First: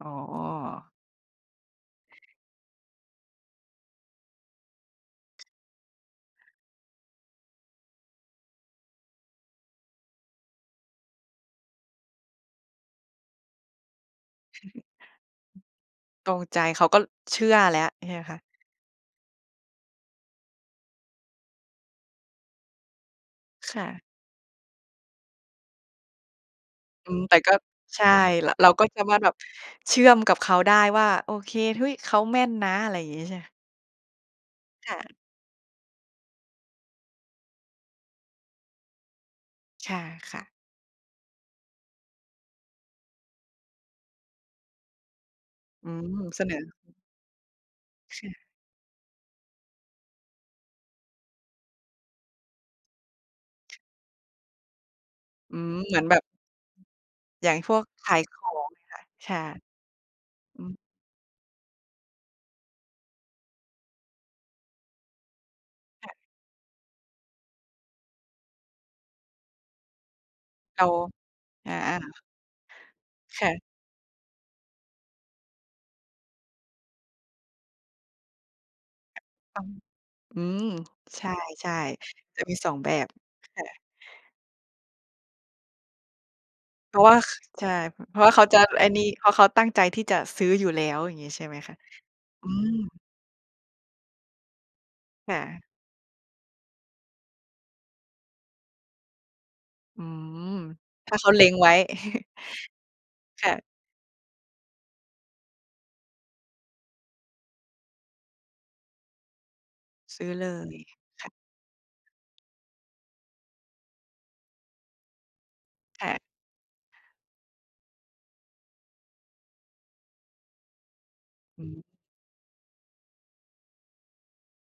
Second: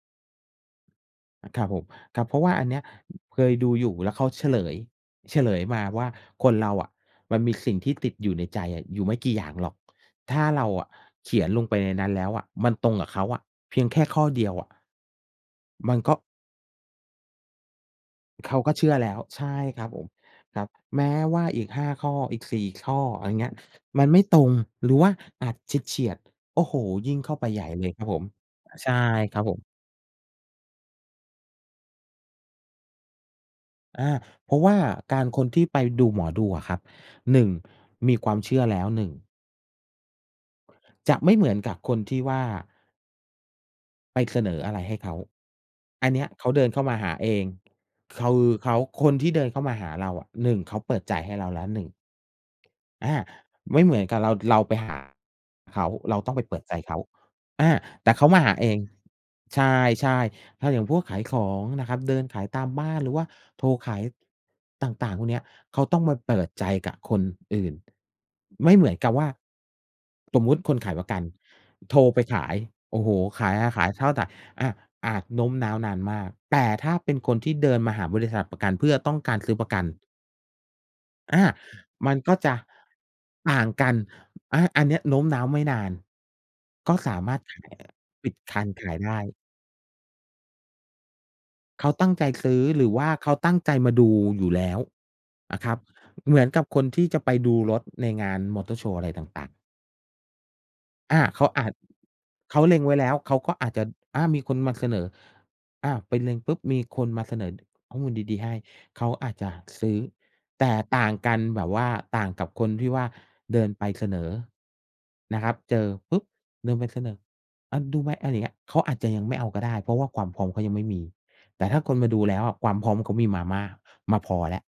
อ๋อ อา ครับผม ครับ เพราะว่าอันเนี้ย เคยดูอยู่ แล้วเขาเฉลย เฉลยมาว่าคนเราอะมันมีสิ่งที่ติดอยู่ในใจอะอยู่ไม่กี่อย่างหรอก ถ้าเราอะเขียนลงไปในนั้นแล้วอะ มันตรงกับเขาอะเพียงแค่ข้อเดียวอะ มันก็ ตรงใจ ขาก็เชื่อแล้ว ใช่ไหมคะ? เขาก็เชื่อแล้ว ใช่ครับผม ครับ แม้ว่าอีก 5 ข้อ อีก 4 ข้อ อะไรเงี้ย ค่ะ มันไม่ตรง หรือว่าอาจเฉียด ๆ โอ้โฮ! ยอิื่งม เข้แตา่ไปก็ ใหญ่เลยใครชับ่ ผม ร เรอ าก็ใช่จะมาแบคบรับผม เชื่อมกับเขาได้ว่า โอเค เฮ้ย! เขาแม่นนะ อะไรอย่างงี้ใช่ไหม? อา เพราะว่าค่ะ การ คนที่ไปดูหมอดูอะครับ 1 มีความเชื่อแล้ว 1 ใช่ค่ะ จะไม่เหมือนกับคนที่ว่า ไปเสนออะไรให้เขา อือม ันเนี้ย เสเขานเดิอ นเข้ามาหาเอง ใชคื่ อเขา คนที่เดินเข้ามาหาเราอะ 1เขาเปิดจ่ายให้เราแล้ว 1 อา ไม่เหมือนกับเรา เราไปหา อืม เขา เหมือนแเบราบ ต้องไปเปิดใจเขา อย่างอพา วกขแต่าเขยาขมาหอาเองไหมง คะ? ใช่ ใช่ อๆ ืถ้าม อย่างพวกขายของนะครับ เดินขายตามบ้าน หรือว่าโทรขาย ต่าง ๆ พวกเนี้ย เขาต้องค่มะ าเปิดใจกับคนอื่น ไม่เหมือนกับว่า สมมุติคนเรา ขายประกันอโา ทรไปๆ ขาย โอ้โฮ! คข่าย ะ อา ขายข้าว แต่ อา อาจโน้มน้าวนานมาก แต่ถ้าเป็นคนที่เดินมาหาบริษัทประกัน เพื่อต้องการซื้ตอ้อปง ระกัน อืม ใชอา ่ มันก็ๆ จะจมี ะ 2 แบบ ตค่า่งะ กัน อา อันเนี้ยโน้มน้าวไม่นาน กเ็พราะสว่าา มค ารถขาใชย ่ เพราปะว่ิาดเขากจะารไอข้ายนี่ ได้ เพราะเขาตั้งใจที่จะซื้ออยู่แล้ว อย่างงี้ใช่ไหมคะ? เขาตั้งใจซอืื้อ หรือวม ่าเขาตั้งใจมาดูอยู่แล้วค่นะ ะครับ เหมือนกับคนที่จะไปดูรถในงานมอเตอร์โชว์อะไรต่าง ๆ อืม ถ้อาเา ขาเเขล็างอไาว้ จ เขาเล็งไว้แล้ว เขาคก่็ะ อาจจะ อา มีคนมาเสนอ อา ไปเล็งปุ๊บ มีคนมาเสนอข้อมูลดี ๆ ให้ เขาอาจจะซื้อ ซื้อเลแต่ย ต่างค่กะ ันแบบว่า ต่างกับคนที่ว่าเดินไปเสนอนะครับ เจอค่ปะ ุ๊บ เดินไปเสนอ "อา ดูไหม?" อะไรอย่างเงี้ย เขาอาจจะยังไม่เอาก็ได้ เพราะว่าความพร้อมเขายังไม่มี อแตื่ถม ้าคนมาดูแล้วอะ ความพร้อมเขามีมามาก มาพอแล้ว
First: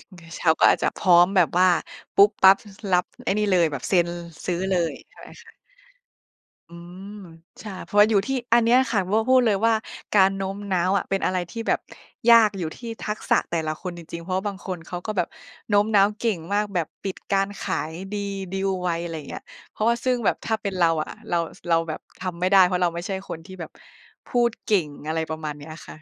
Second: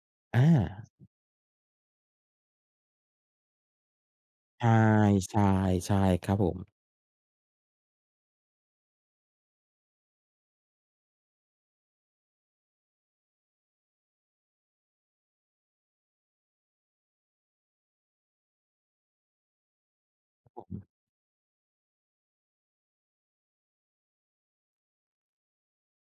อือ อเขา าก็อาจจะพร้อมแบบว่าปุ๊บปั๊บ ส รับไอ้นี่เลย แบบเซ็น ซื้อใเลย ใช่ช่ ค่ะ ๆ ใช่ครับผม อืม ใช่ เพราะว่าอยู่ ที่อันเนี้ยค่ะ ว่า พูดเลยว่าการโน้มน้าวอะเป็นอะไรที่แบบยาก อยู่ที่ทักษะแต่ละคนจริง ๆ เพราะว่าบางคนเขาก็แบบโน้มน้าวเก่งมาก แบบปิดการขายดี ดีลไว อะไรอย่างเงี้ย เพราะว่าซึ่งแบบถ้าครัเบป็ผนม เราอะ เรา ส เราแบบทำไม่ได้ เพราะเราไม่ใช่คนที่แบบพูดเก่ง อะไรประมาณเนี้ยค่ะ